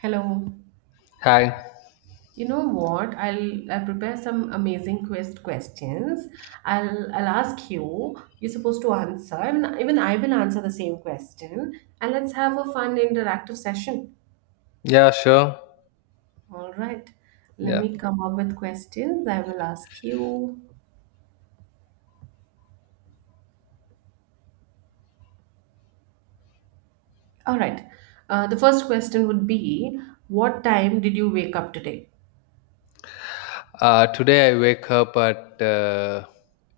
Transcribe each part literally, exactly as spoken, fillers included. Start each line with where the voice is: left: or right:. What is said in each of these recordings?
right: Hello.
left: Hi.
right: You know what? I'll I'll prepare some amazing quest questions. I'll I'll ask you. You're supposed to answer, and even I will answer the same question. And let's have a fun interactive session.
left: Yeah, sure.
right: All right. Let
left: Yeah.
right: me come up with questions. I will ask you. All right. Uh, the first question would be, what time did you wake up today?
left: Uh, today I wake up at uh,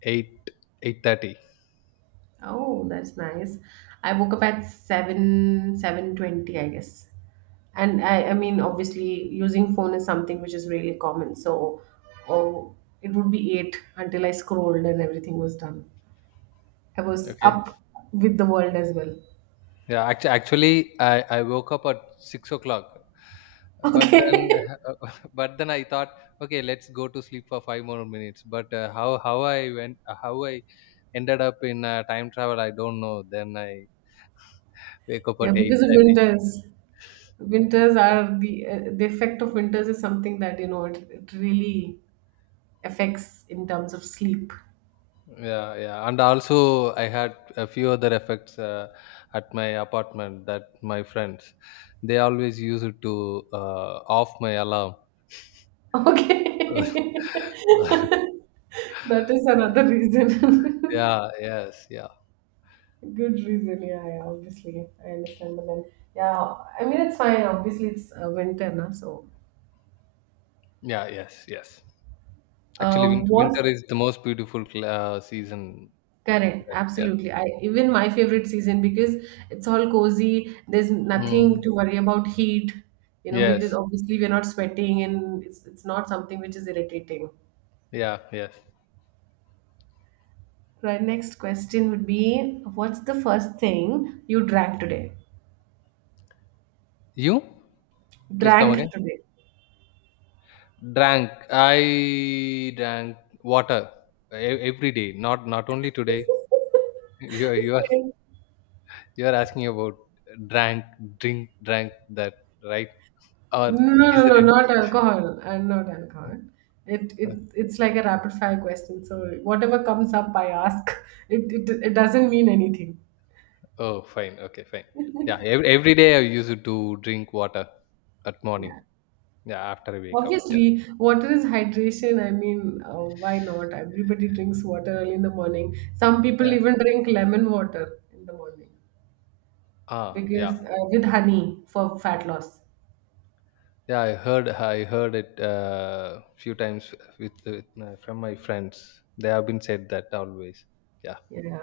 left: eight eight thirty.
right: Oh, that's nice. I woke up at seven seven twenty, I guess. And I I mean obviously using phone is something which is really common. So oh, it would be eight until I scrolled and everything was done. I was
left: Okay.
right: up with the world as well.
left: Yeah. Actually, actually, I I woke up at six o'clock. But then,
right: Okay.
left: but then I thought, okay, let's go to sleep for five more minutes. But uh, how how I went how I ended up in uh, time travel, I don't know. Then I wake up
right: Yeah,
left: at eight
right: because of
left: thirty.
right: winters. Winters are the uh, the effect of winters is something that you know it, it really affects in terms of sleep.
left: Yeah, yeah, and also I had a few other effects uh, at my apartment that my friends they always use it to uh, off my alarm.
right: Okay. That is
left: Yeah,
right: another reason.
left: yes, yeah,
right: Good reason, yeah, yeah, obviously. I understand. But then, yeah, I mean, it's fine. Obviously, it's uh, winter, na, so.
left: yeah, yes, yes. Actually,
right: Uh,
left: winter,
right: what's
left: winter is the most beautiful cl- uh, season.
right: correct?
left: Right? Yeah.
right: Absolutely. I even my favorite season because it's all cozy. There's nothing
left: Mm.
right: to worry about heat, you know, because
left: Yes.
right: obviously we're not sweating and it's, it's not something which is irritating.
left: Yeah. Yes.
right: Right, next question would be, what's the first thing you drank today?
left: You please come
right: Drank
left: again.
right: today.
left: Drank. I drank water e- every day. Not not only today. You are- you are You are asking about drank, drink, drank that, right? Or
right: No, no,
left: is
right: no,
left: there
right: no,
left: any?
right: not alcohol. And not alcohol. It, it it's like a rapid fire question. So whatever comes up, I ask. It it, it doesn't mean anything.
left: Oh, fine. Okay, fine. Yeah, every, every day I used to drink water at morning.
right: Yeah.
left: Yeah, after I wake up. Yeah,
right: Obviously, water is hydration. I mean, uh, why not? Everybody drinks water early in the morning. Some people
left: yeah.
right: even drink lemon water in the morning
left: Ah, yeah,
right: because uh, with honey for fat loss.
left: yeah. I heard, I heard it uh, few times with, with my, from my friends. They have been said that always. Yeah.
right: Yeah,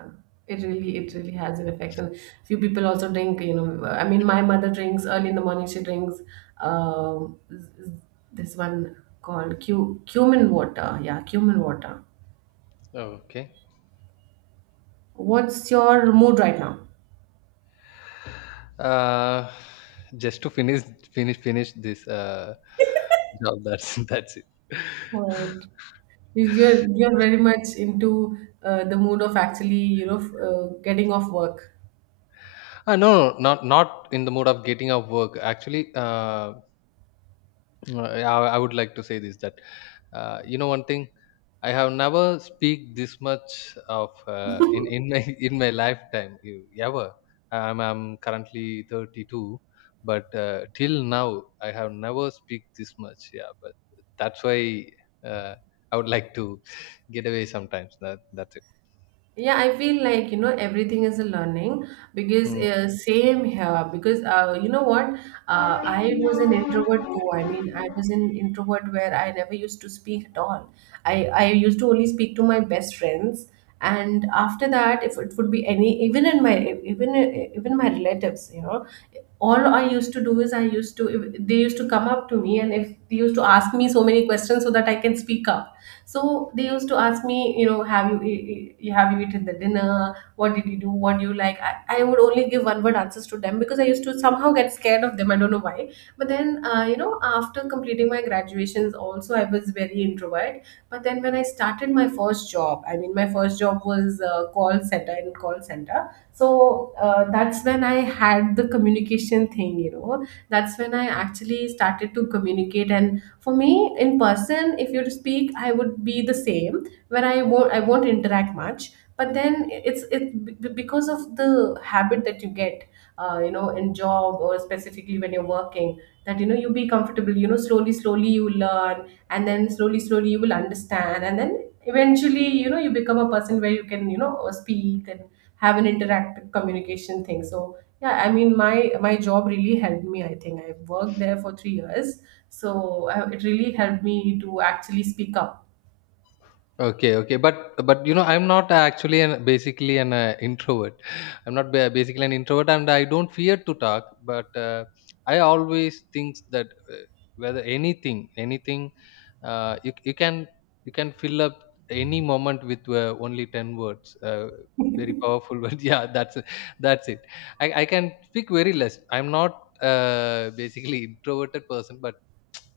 right: it really it really has an effect. And few people also drink. You know, I mean, my mother drinks early in the morning. She drinks um, z- z- this one called cu- cumin water. Yeah, cumin water.
left: Okay.
right: What's your mood right now?
left: Uh, just to finish, finish, finish this uh, job. That's that's it.
right: Right. You- You're you're very much into uh, the mood of actually you know f- uh, getting off work.
left: Uh, no, no, no, not not in the mode of getting off work. Actually, uh, I, I would like to say this that uh, you know one thing. I have never speak this much of uh, in in my in my lifetime you- ever. I'm I'm currently thirty-two, but uh, till now I have never speak this much. Yeah, but that's why uh, I would like to get away sometimes. That that's
right: Yeah, I feel like, you know, everything is a learning because
left: it.
right: uh, same here. Because uh, you know what? Uh, I was an introvert too. I mean, I was an introvert where I never used to speak at all. I, I used to only speak to my best friends. And after that, if it would be any, even in my, even, even my relatives, you know, all I used to do is I used to, if- they used to come up to me and if they used to ask me so many questions so that I can speak up, so they used to ask me, you know, have you e- e- have you eaten the dinner, what did you do, what do you like. I, I would only give one word answers to them because I used to somehow get scared of them. I don't know why, but then uh, you know, after completing my graduations also I was very introvert. But then when I started my first job, I mean, my first job was uh, call center. In call center, so uh, that's when I had the communication thing, you know, that's when I actually started to communicate. And for me, in person, if you were to speak, I would be the same, where i won't i won't interact much. But then it's it b- because of the habit that you get uh, you know, in job, or specifically when you're working, that you know you be comfortable. You know, slowly slowly you learn, and then slowly slowly you will understand, and then eventually, you know, you become a person where you can, you know, speak and have an interactive communication thing. So yeah, I mean, my my job really helped me. I think I worked there for three years, so uh, it really helped me to actually speak up.
left: Okay, okay, but but you know, I'm not actually an basically an uh, introvert. I'm not ba- basically an introvert, and I don't fear to talk. But uh, I always think that uh, whether anything, anything, uh, you you can you can fill up any moment with uh, only ten words. Uh, very powerful word. Yeah, that's it. That's it. I I can speak very less. I'm not uh, basically introverted person, but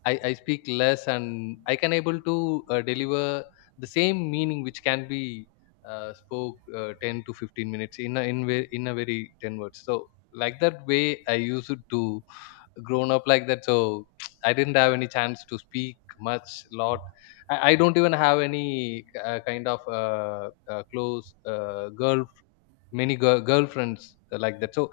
left: I, I speak less and I can able to uh, deliver the same meaning which can be uh, spoke uh, ten to fifteen minutes in a, in, ve- in a very ten words. So like that way I used to grown up like that. So I didn't have any chance to speak much lot. I, I don't even have any uh, kind of uh, uh, close uh, girl many girl, girlfriends like that. So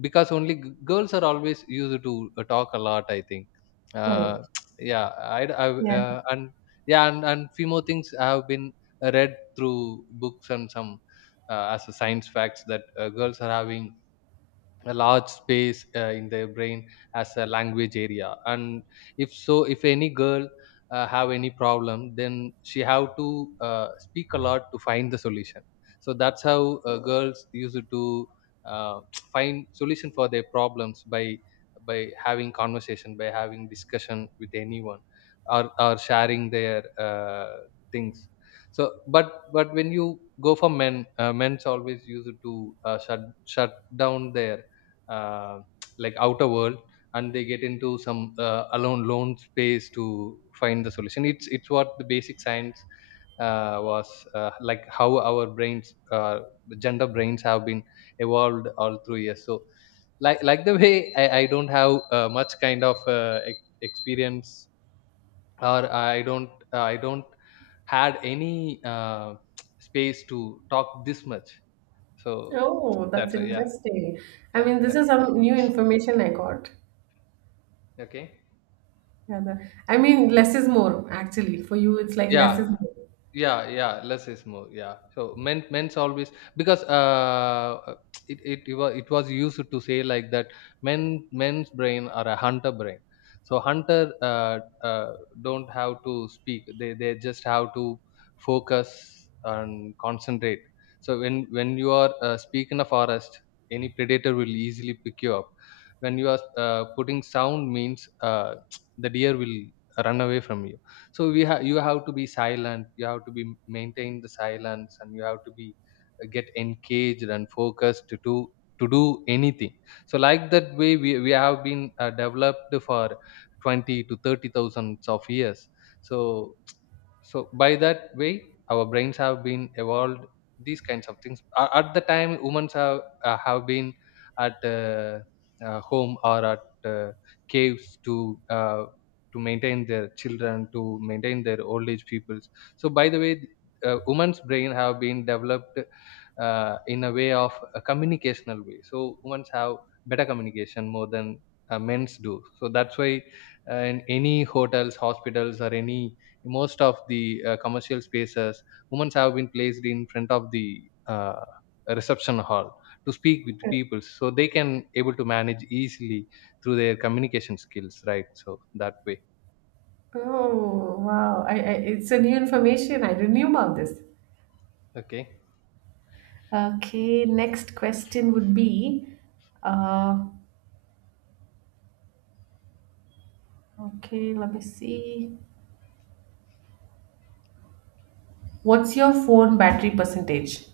left: because only g- girls are always used to uh, talk a lot I think. Uh,
right: Correct.
left: yeah, I, d- I w-
right: Yeah.
left: uh, and yeah and, and few more things have been uh, read through books and some uh, as a science facts that uh, girls are having a large space uh, in their brain as a language area. And if so if any girl uh, have any problem then she have to uh, speak a lot to find the solution, so that's how uh, girls used to uh, find solution for their problems by by having conversation, by having discussion with anyone, or, or sharing their uh, things. So but but when you go for men, uh, men's always used to uh, shut shut down their uh, like outer world, and they get into some uh, alone lone space to find the solution. it's it's what the basic science uh, was uh, like how our brains uh, gender brains have been evolved all through years. So like like the way i, I don't have uh, much kind of uh, ex- experience, or i don't i don't had any uh, space to talk this much. So
right: Oh, that's
left: that's why yeah
right: interesting. I
left: yeah
right: mean, this
left: yeah
right: is some new information I got.
left: okay
right: Yeah, the- I mean, less is more, actually. For you, it's like less
left: yeah
right: is more.
left: yeah yeah less is more. Yeah, so men men's always, because uh uh, it it, it was it was used to say like that, men men's brain are a hunter brain. So hunter uh, uh don't have to speak, they they just have to focus and concentrate. So when when you are uh, speak in a forest, any predator will easily pick you up when you are uh, putting sound. Means uh, the deer will run away from you. So we have you have to be silent, you have to be maintain the silence, and you have to be uh, get engaged and focused to do to do anything. So like that way we, we have been uh, developed for twenty to thirty thousands of years. So so by that way our brains have been evolved these kinds of things. A- at the time humans have uh, have been at uh, uh, home or at uh, caves to uh, to maintain their children, to maintain their old age peoples. So by the way uh, woman's brain have been developed uh, in a way of a communicational way, so humans have better communication more than uh, men's do. So that's why uh, in any hotels, hospitals, or any most of the uh, commercial spaces, women have been placed in front of the uh, reception hall to speak with
right: Correct.
left: people, so they can able to manage easily through their communication skills, right? So that way.
right: Oh, wow. I, I, it's a new information. I didn't knew about this.
left: Okay,
right: Okay, next question would be, uh, okay, let me see. What's your phone battery percentage?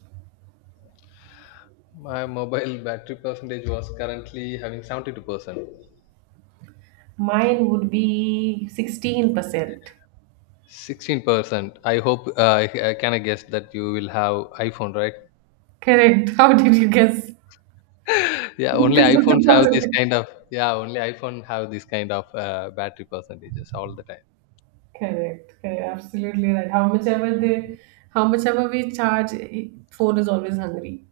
left: my mobile battery percentage was currently having seventy-two percent.
right: Mine would be sixteen percent.
left: sixteen percent, I hope uh, i, I can guess that you will have iPhone, right?
right: Correct. How did you guess?
left: Yeah, only
right: Because of the
left: iPhones have this
right: percentage.
left: kind of yeah, only iPhone have this kind of uh, battery percentages all the
right: Correct. Correct. Absolutely right. How much ever they,
left: time.
right: how much ever we charge, i- phone is always hungry.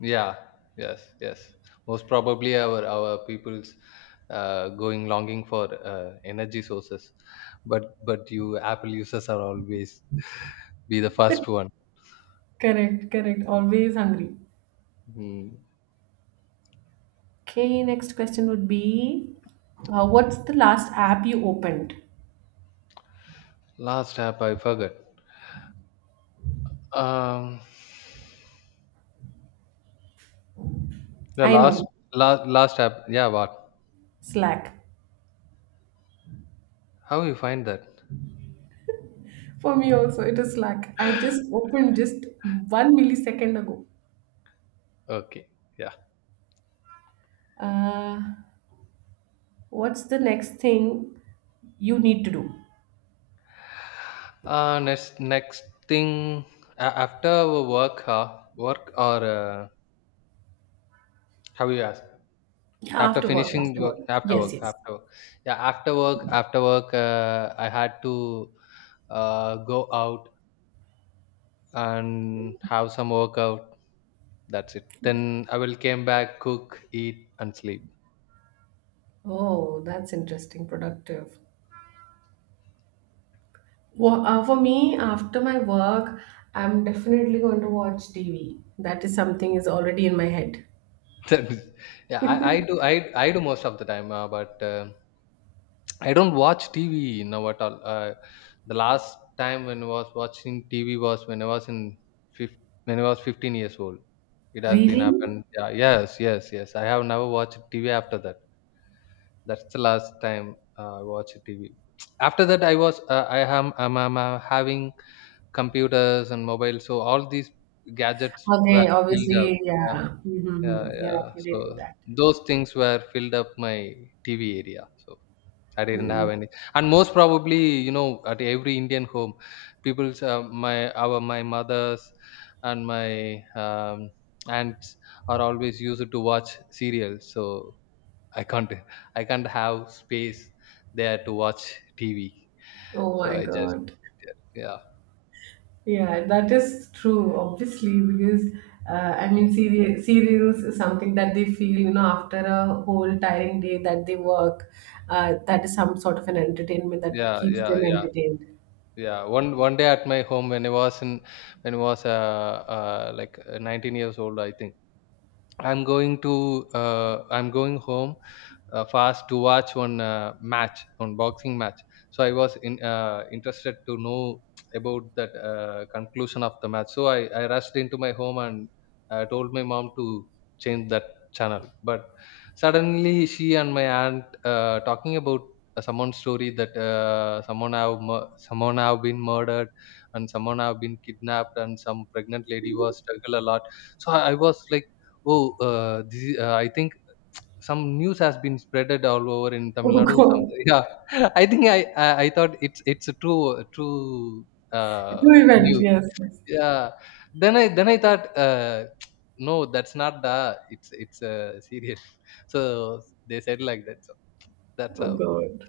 left: Yeah, yes, yes. Most probably our our people's uh, going longing for uh, energy sources, but but you Apple users are always be the first one.
right: Correct. Correct. Always hungry.
left: Hmm.
right: Okay. Next question would be, uh, what's the last app you opened?
left: Last app I forgot. Um, the
right: I
left: last
right: know,
left: last last app. Yeah, what?
right: Slack.
left: How you find that?
right: For me also, it is Slack. I just opened just one millisecond ago.
left: Okay, yeah.
right: Uh, what's the next thing you need to do?
left: Uh, next next thing a- after work, uh, work or uh, how you ask?
right: Yeah,
left: After
right: after work?
left: finishing the
right: After
left: work,
right: work.
left: after
right: Yes.
left: work,
right: Yes.
left: after work. Yeah, after work, after work, uh, I had to uh, go out and have some workout. That's it. Then I will came back, cook, eat, and sleep.
right: Oh, that's interesting, productive. Well, uh, for me, after my work, I'm definitely going to watch T V. That is something is already in my head.
left: That is- yeah, I, I do I, I do most of the time, uh, but uh, I don't watch T V now at all. Uh, the last time when I was watching T V was when I was in fif- when I was fifteen years old. It has been
right: Really?
left: happened. Yeah, yes, yes, yes. I have never watched T V after that. That's the last time uh, I watched TV. After that I was uh, i am I'm, I'm uh, having computers and mobile, so all these gadgets were
right: Okay,
left: filled up.
right: obviously,
left: Yeah
right: yeah.
left: yeah
right: Mm-hmm. You're
left: yeah,
right: up to
left: so
right: date with that.
left: those things were filled up my TV area, so I didn't have
right: Mm.
left: any. And most probably you know, at every Indian home, people's uh, my our my mothers and my um, aunts are always used to watch serials. So I can't I can't have space there to watch T V.
right: Oh
left: So
right: my
left: I just
right: God.
left: yeah.
right: Yeah, that is true, obviously, because uh, I mean, seri- serials is something that they feel, you know, after a whole tiring day that they work, uh, that is some sort of an entertainment that
left: Yeah,
right: keeps them
left: yeah, yeah,
right: entertained.
left: yeah. One one day at my home when I was in when I was uh, uh like uh, nineteen years old, I think I'm going to uh, I'm going home uh, fast to watch one uh, match, one boxing match. So I was in, uh, interested to know about that uh, conclusion of the match. So I, I rushed into my home and uh, told my mom to change that channel. But suddenly she and my aunt uh, talking about uh, someone's story that uh, someone have mur- someone have been murdered and someone have been kidnapped and some pregnant lady was struggle a lot. So I I was like, oh, uh, this uh, I think some news has been spreaded all over in Tamil
right: Oh
left: Nadu. Some,
right: God.
left: yeah, I think I, I I thought it's it's a true true
right: Do
left: uh,
right: event,
left: news.
right: yes. Yes.
left: Yeah. Then I then I thought uh, no, that's not the it's it's uh, serious. So they said like that. So that's
right: Oh
left: how.
right: God.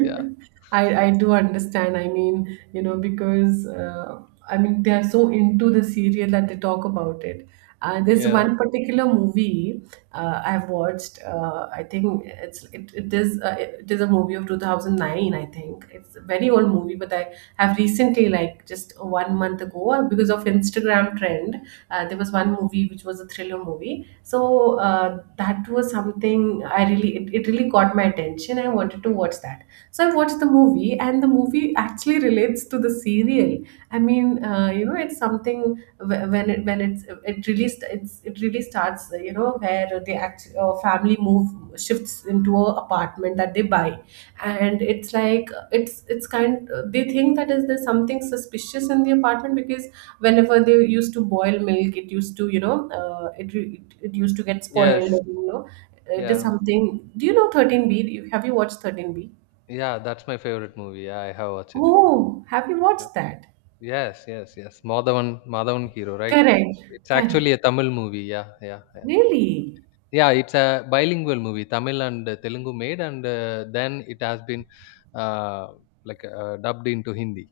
left: Yeah.
right: I, I do understand. I mean, you know, because uh, I mean, they are so into the serial that they talk about it. Uh, there's
left: Yeah.
right: one particular movie uh, I've watched. Uh, I think it's it, it is uh, it is a movie of two thousand nine. I think it's a very old movie, but I have recently, like just one month ago, uh, because of Instagram trend, uh, there was one movie which was a thriller movie. So uh, that was something I really it, it really caught my attention. I wanted to watch that. So I watched the movie, and the movie actually relates to the serial. I mean, uh, you know, it's something wh- when it when it's it really st- it's it really starts, you know, where the act uh, family move shifts into a apartment that they buy. And it's like it's it's kind, they think that is there's something suspicious in the apartment because whenever they used to boil milk, it used to, you know, uh, it, re- it it used to get
left: Yes.
right: spoiled, you know. It is
left: Yeah.
right: something, do you know thirteen b? Do you- have you watched thirteen b?
left: Yeah. That's my favorite movie. Yeah, I have watched it.
right: Oh, have you
left: Yeah.
right: watched that?
left: Yes. Yes. Yes. Madhavan Madhavan hero, right?
right: Correct.
left: It's
right: Correct.
left: actually a Tamil movie. Yeah. Yeah. Yeah.
right: Really.
left: Yeah, it's a bilingual movie, Tamil and Telugu made, and uh, then it has been uh, like uh, dubbed into Hindi.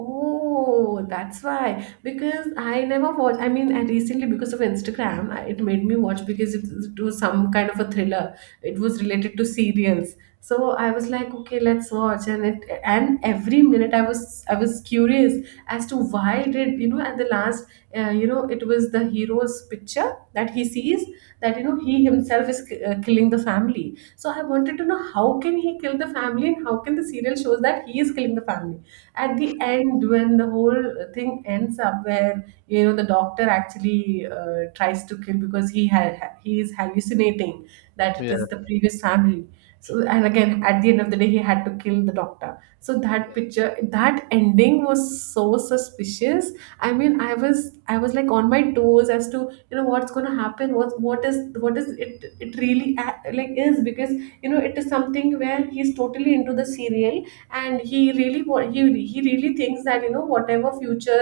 right: Oh, that's why. Because I never watch. I mean, I recently because of Instagram, I- it made me watch because it, it was some kind of a thriller. It was related to serials. So I was like, okay, let's watch. And it, and every minute I was, I was curious as to why did, you know, at the last, uh, you know, it was the hero's picture that he sees, that you know he himself is uh, killing the family. So I wanted to know how can he kill the family and how can the serial shows that he is killing the family. At the end, when the whole thing ends up, where you know the doctor actually uh, tries to kill because he ha- he is hallucinating that it
left: Yeah,
right: is the previous family, so and again at the end of the day he had to kill the doctor. So that
left: yeah,
right: picture, that ending was so suspicious. I mean I was, I was like on my toes as to, you know, what's going to happen, what what is, what is it, it really a- like, is because, you know, it is something where he's totally into the serial, and he really wa- he he really thinks that, you know, whatever future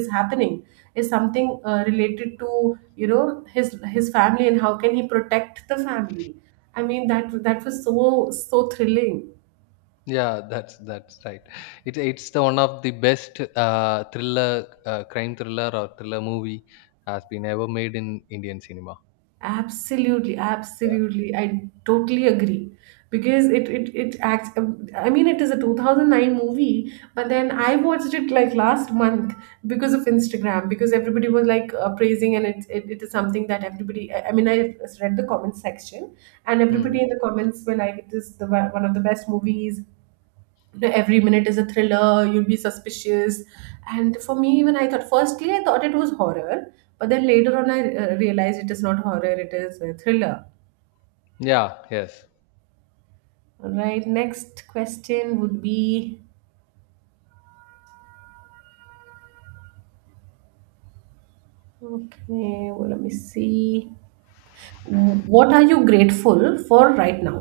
right: is happening is something uh, related to, you know, his his family and how can he protect the family. I mean, that that was so so thrilling.
left: yeah. That's that's right. It, it's the one of the best uh, thriller, uh, crime thriller or thriller movie has been ever made in Indian cinema.
right: Absolutely,
left: Yeah.
right: absolutely. I totally agree because it it it acts. um, I mean, it is a two thousand nine movie, but then I watched it like last month because of Instagram because everybody was like uh, praising and it, it it is something that everybody. I I mean, I read the comment section and
left: Hmm.
right: everybody in the comments were like, "It is the one of the best movies, every minute is a thriller, you'll be suspicious." And for me, when I thought firstly, I thought it was horror, but then later on I uh, realized it is not horror, it is a thriller.
left: Yeah. Yes.
right: All right, next question would be, okay, well, let me see, what are you grateful for right now?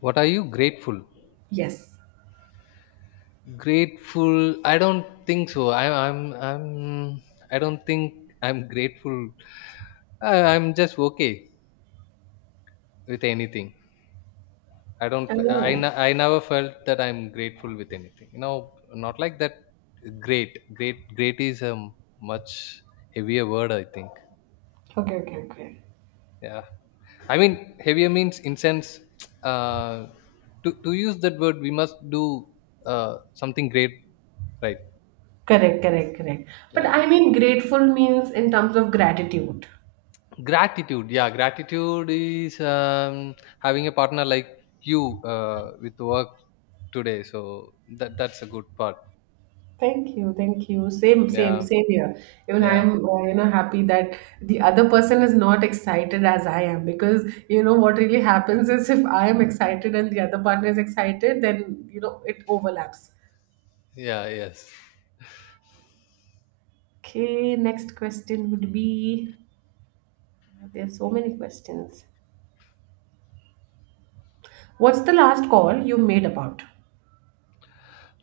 left: What are you grateful?
right: Yes.
left: Grateful? I don't think so. I, I'm. I'm. I don't think I'm grateful. I, I'm just okay. With anything, I don't f- I,
right: Oh.
left: n- I never felt that I'm grateful with anything you know Not like that. Great great great is a m- much heavier word I think.
right: Okay, okay, okay.
left: Yeah, I mean heavier means in sense, uh to, to use that word we must do uh something great, right?
right: Correct, correct, correct. But
left: Yeah,
right: I mean grateful means in terms of gratitude.
left: gratitude. Yeah, gratitude is um having a partner like you uh with work today, so that that's a good part.
right: Thank you, thank you. Same, same,
left: Yeah,
right: same here. Even
left: yeah,
right: I'm, uh, you know, happy that the other person is not excited as I am, because you know what really happens is if I am excited and the other partner is excited, then you know it overlaps.
left: yeah, yes.
right: Okay, next question would be, there's so many questions. What's the last call you made about?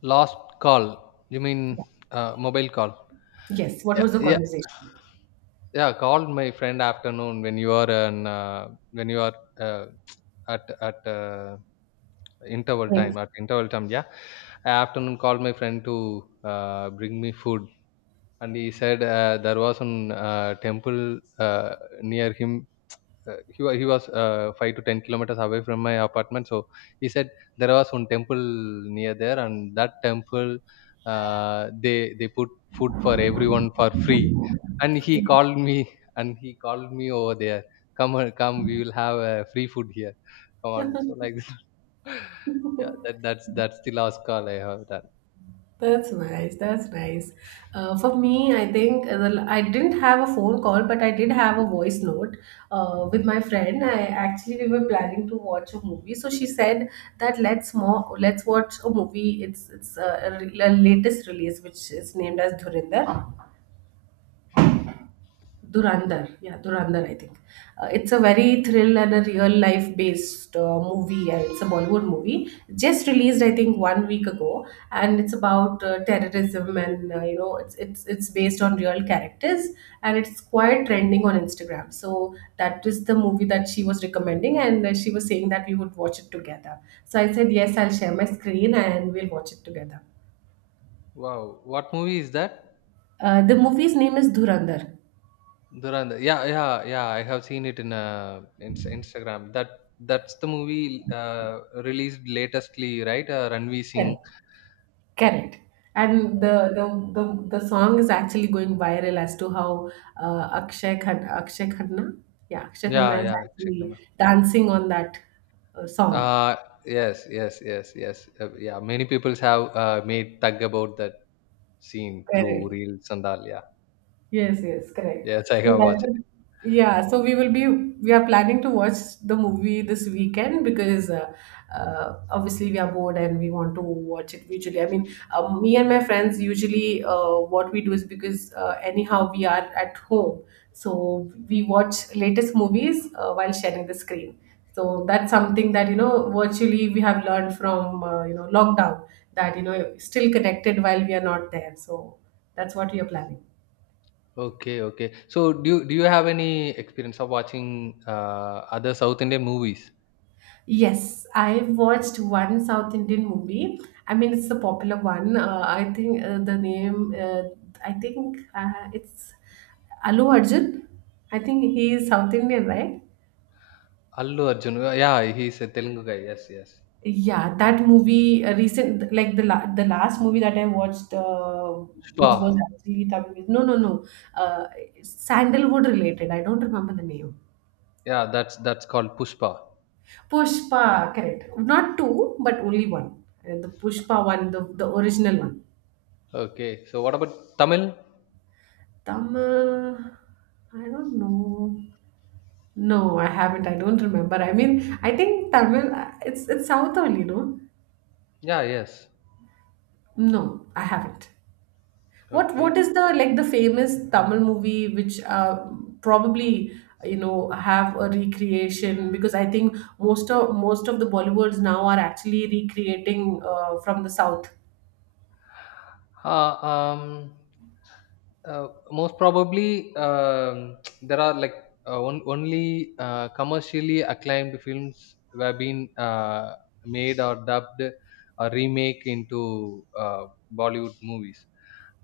left: Last call. You mean
right: Yeah.
left: uh, mobile call?
right: Yes, what
left: Yeah,
right: was the
left: yeah,
right: conversation?
left: yeah. Called my friend afternoon when you are an uh, when you are uh, at at uh, interval
right: Great.
left: time. At interval time. Yeah, afternoon called my friend to uh, bring me food, and he said uh, there was an uh, temple, uh, near him. Uh, he was he was uh, five to ten kilometers away from my apartment. So he said there was one temple near there, and that temple, uh, they they put food for everyone for free. And he
right: Okay.
left: called me, and he called me over there. Come on, come, we will have uh, free food here. Come on, so like yeah, that that's that's the last call I have done.
right: That's nice. That's nice. Uh, for me, I think uh, the- I didn't have a phone call, but I did have a voice note uh, with my friend. I actually we were planning to watch a movie, so she said that let's more let's watch a movie. It's it's uh, a, re- a latest release, which is named as Dhurinder. Durandar, yeah, Durandar, I think. Uh, it's a very thrill and a real life based uh, movie. Uh, It's a Bollywood movie, just released, I think, one week ago, and it's about uh, terrorism and uh, you know, it's it's it's based on real characters, and it's quite trending on Instagram. So that is the movie that she was recommending, and uh, she was saying that we would watch it together. So I said yes, I'll share my screen and we'll watch it together.
left: Wow, what movie is that?
right: Uh, the movie's name is Dhurandhar.
left: Durand, yeah, yeah, yeah. I have seen it in uh, in Instagram. That that's the movie uh, released latestly, right? Uh, Ranveer Singh.
right: Correct. And the, the the the song is actually going viral as to how uh, Akshay Khan, Akshay Khanna, yeah, Akshay
left: Yeah,
right: Khanna is
left: yeah.
right: actually
left: Shikana.
right: dancing on that uh, song.
left: Uh, yes, yes, yes, yes. Uh, yeah, many people have uh, made tag about that scene through
right: Correct.
left: reels and all. Yeah.
right: Yes, yes, correct.
left: Yes, I
right: So
left: have
right: that
left: watched it.
right: is, yeah, so we will be we are planning to watch the movie this weekend because uh, uh, obviously we are bored and we want to watch it usually. I mean, um, me and my friends usually uh, what we do is, because uh, anyhow we are at home, so we watch latest movies uh, while sharing the screen. So that's something that you know virtually we have learned from uh, you know lockdown, that you know still connected while we are not there. So that's what we are planning.
left: Okay, okay. So, do you, do you have any experience of watching uh, other South Indian movies?
right: Yes, I watched one South Indian movie. I mean, it's a popular one. Uh, I think uh, the name, uh, I think uh, It's Alu Arjun. I think he is South Indian, right?
left: Allu Arjun. Yeah, he's a Telugu guy. Yes, yes.
right: Yeah, that movie, uh, recent, like the la the last movie that I watched, uh,
left: Pushpa.
right: which was actually Tamil. No, no, no. Uh, Sandalwood related. I don't remember the name.
left: Yeah, that's that's called Pushpa.
right: Pushpa, correct. Not two, but only one. Uh, The Pushpa one, the, the original one.
left: Okay. So what about Tamil?
right: Tamil, I don't know. No, I haven't. I don't remember. I mean, I think Tamil. uh, It's it's South only, no?
left: Yeah, yes.
right: No, I haven't. What what
left: Okay.
right: is the like the famous Tamil movie which uh, probably you know have a recreation, because I think most of most of the Bollywoods now are actually recreating uh, from the South.
left: Uh, um, uh, most probably, um, there are like uh, on, only uh, commercially acclaimed films were been uh, made or dubbed or remake into uh, Bollywood movies.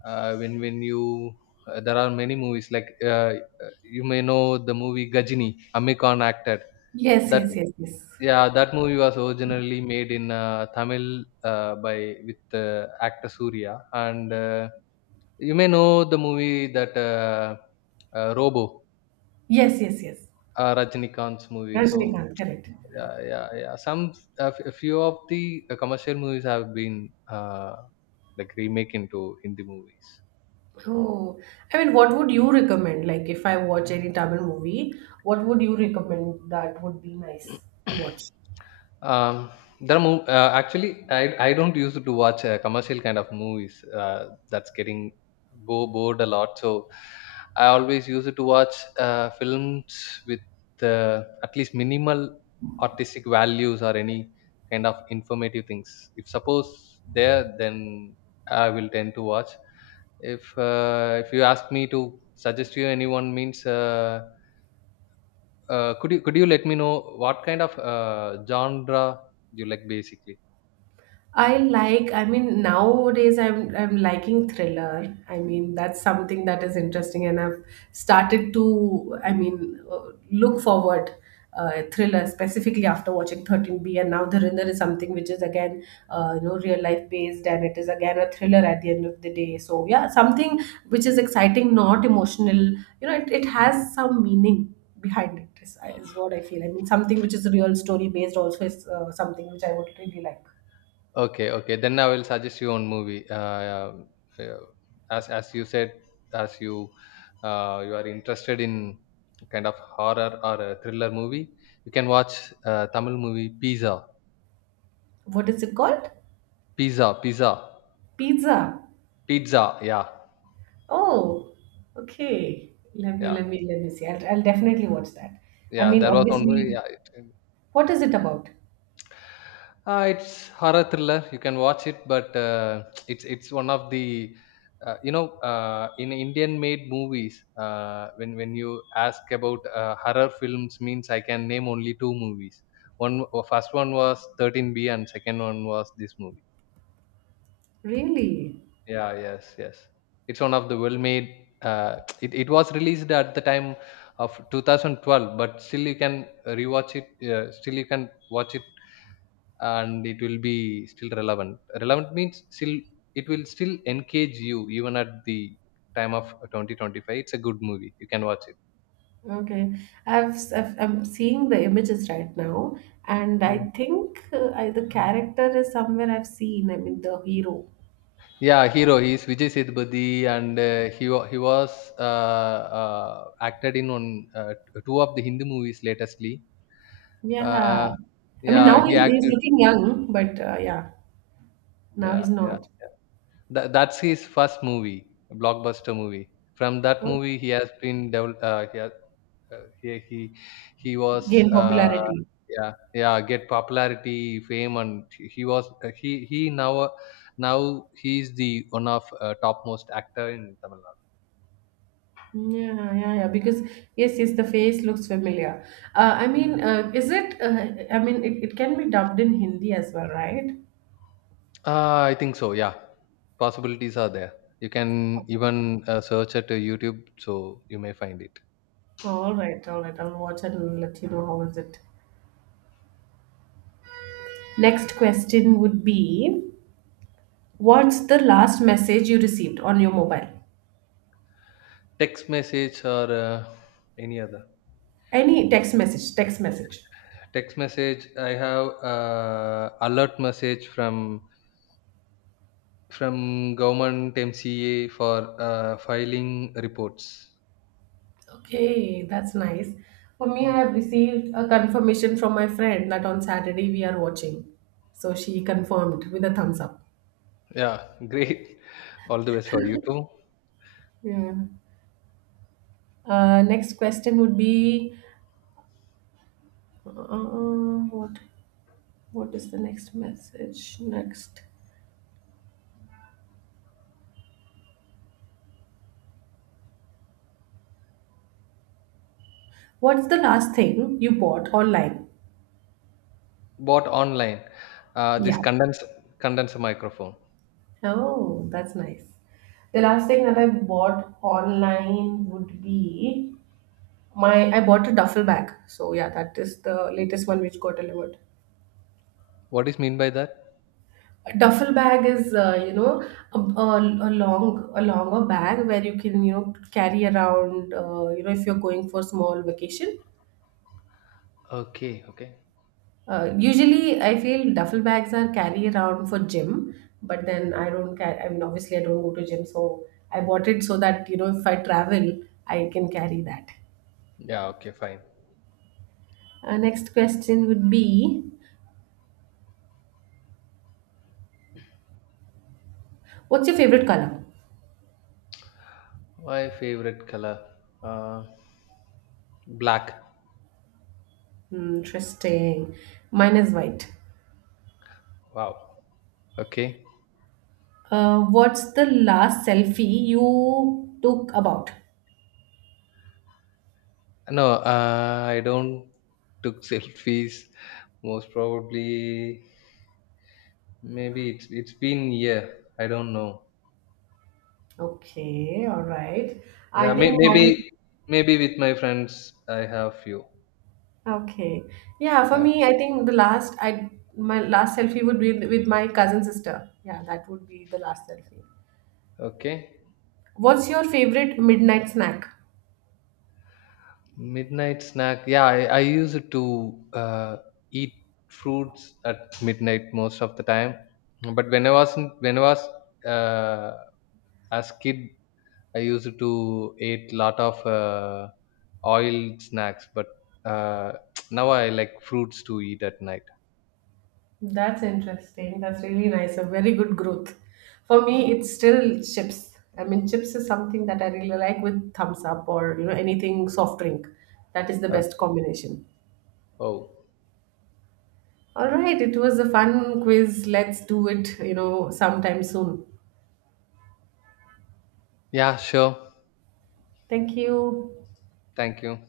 left: Uh, when when you uh, there are many movies like uh, uh, you may know the movie Gajini, Amir Khan acted.
right: Yes,
left: That,
right: yes, yes, yes,
left: yeah, that movie was originally made in uh, Tamil uh, by with uh, actor Surya, and uh, you may know the movie that uh, uh, Robo,
right: yes, yes, yes.
left: uh, Rajinikanth's movie. So
right: Rajnikant, correct.
left: yeah, yeah, yeah. Some a f- a few of the uh, commercial movies have been uh, like remake into Hindi movies.
right: Oh, I mean, what would you recommend? Like, if I watch any Tamil movie, what would you recommend that would be nice to watch?
left: Um, there are mov- uh, actually I, I don't use to watch uh, commercial kind of movies uh, that's getting bo- bored a lot, so I always use to watch uh, films with uh, at least minimal artistic values or any kind of informative things if suppose there, then I will tend to watch. If uh, if you ask me to suggest you anyone means, uh, uh, could you could you let me know what kind of uh, genre you like basically?
right: I like, I mean, nowadays I'm I'm liking thriller. I mean, that's something that is interesting, and I've started to, I mean, uh, look forward uh, thriller specifically after watching thirteen B, and now the Thriller is something which is again, uh, you know, real life based, and it is again a thriller at the end of the day. So yeah, something which is exciting, not emotional. You know, it, it has some meaning behind it, is, is what I feel. I mean, something which is a real story based also is uh, something which I would really like.
left: Okay, okay. Then I will suggest you one movie. Uh, uh, as as you said, as you uh, you are interested in kind of horror or a thriller movie, you can watch uh, Tamil movie Pizza,
right: What is it called?
left: Pizza, Pizza,
right: Pizza.
left: Pizza. Yeah,
right: Oh, okay. Let me
left: yeah,
right: let me let me see. I'll, I'll definitely watch that. I
left: yeah.
right: mean,
left: There was one movie.
right: obviously,
left: Yeah.
right: what is it about?
left: Uh, it's horror thriller. You can watch it, but uh, it's it's one of the, uh, you know, uh, in Indian made movies. Uh, when when you ask about uh, horror films, means I can name only two movies. One, uh, first one was thirteen B, and second one was this movie.
right: Really?
left: Yeah, yes, yes. It's one of the well made. Uh, it it was released at the time of two thousand twelve, but still you can rewatch it. Uh, still you can watch it and it will be still relevant. Relevant means still it will still engage you even at the time of twenty twenty-five. It's a good movie. You can watch it.
right: Okay. I've, s- I've I'm seeing the images right now, and
left: Hmm.
right: I think uh, I, the character is somewhere I've seen. I mean, the hero.
left: Yeah, hero. He is Vijay Sethupathi, and uh, he wa- he was uh, uh, acted in on uh, two of the Hindi movies latestly.
right: Yeah.
left: Uh,
right: I mean,
left: yeah,
right: now
left: he
right: he's he's
left: acted.
right: looking young, but uh, yeah, now he's
left: Yeah, yeah,
right: not.
left: yeah. Tha that's his first movie, blockbuster movie. From that
right: Okay.
left: movie, he has been devel- uh, he has, uh, he he he was,
right: Gain
left: uh,
right: popularity.
left: yeah, yeah, get popularity, fame, and he was, uh, he he now uh, now he is the one of uh, topmost actor in Tamil Nadu.
right: Yeah, yeah, yeah. Because yes, yes, the face looks familiar. Uh, I mean, uh, is it? Uh, I mean, it, it can be dubbed in Hindi as well, right?
left: Uh, I think so. Yeah, possibilities are there. You can even uh, search at uh, YouTube, so you may find it.
right: All right, all right. I'll watch and let you know how is it. Next question would be, what's the last message you received on your mobile?
left: Text message or uh, any other
right: Any text message? Text message.
left: text message. I have uh, alert message from from government M C A for uh, filing reports.
right: Okay, that's nice. For me,
left: Mm.
right: I have received a confirmation from my friend that on Saturday we are watching. So she confirmed with a thumbs up.
left: Yeah, great. All the best for you too.
right: Yeah. Uh, next question would be uh, what what is the next message next what's the last thing you bought online?
left: Bought online. Uh, this
right: Yeah.
left: condensed condenser microphone.
right: Oh, that's nice. The last thing that I bought online would be my I bought a duffel bag, so yeah, that is the latest one which got delivered.
left: What is mean by that?
right: A duffel bag is uh, you know, a, a, a long, a longer bag where you can you know carry around uh, you know, if you're going for small vacation.
left: Okay, okay.
right: Uh, usually, I feel duffel bags are carry around for gym, but then I don't carry. I mean, obviously, I don't go to gym, so I bought it so that you know if I travel, I can carry that.
left: Yeah, okay, fine.
right: Uh, next question would be, what's your favorite color?
left: My favorite color, uh, black.
right: Hmm, interesting. Mine is white.
left: Wow. Okay.
right: Uh, what's the last selfie you took about?
left: No, uh, I don't took selfies. Most probably, maybe it's it's been a year. I don't know.
right: Okay, all right.
left: Yeah,
right: I
left: may-
right: think mine.
left: maybe, maybe with my friends I have few.
right: Okay. Yeah, for
left: Yeah.
right: me, I think the last I my last selfie would be with my cousin sister. Yeah, that would be the last selfie.
left: Okay.
right: What's your favorite midnight snack?
left: Midnight snack. Yeah, I, I used to uh, eat fruits at midnight most of the time. But when I was in, when I was uh, as kid, I used to eat lot of uh, oil snacks. But uh, now I like fruits to eat at night.
right: That's interesting. That's really nice. A very good growth. For me, it's still chips. I mean, chips is something that I really like with thumbs up, or you know, anything soft drink. That is the best
left: Okay.
right: combination.
left: Oh,
right: All right, it was a fun quiz. Let's do it, you know, sometime soon.
left: yeah, sure.
right: Thank you.
left: Thank you.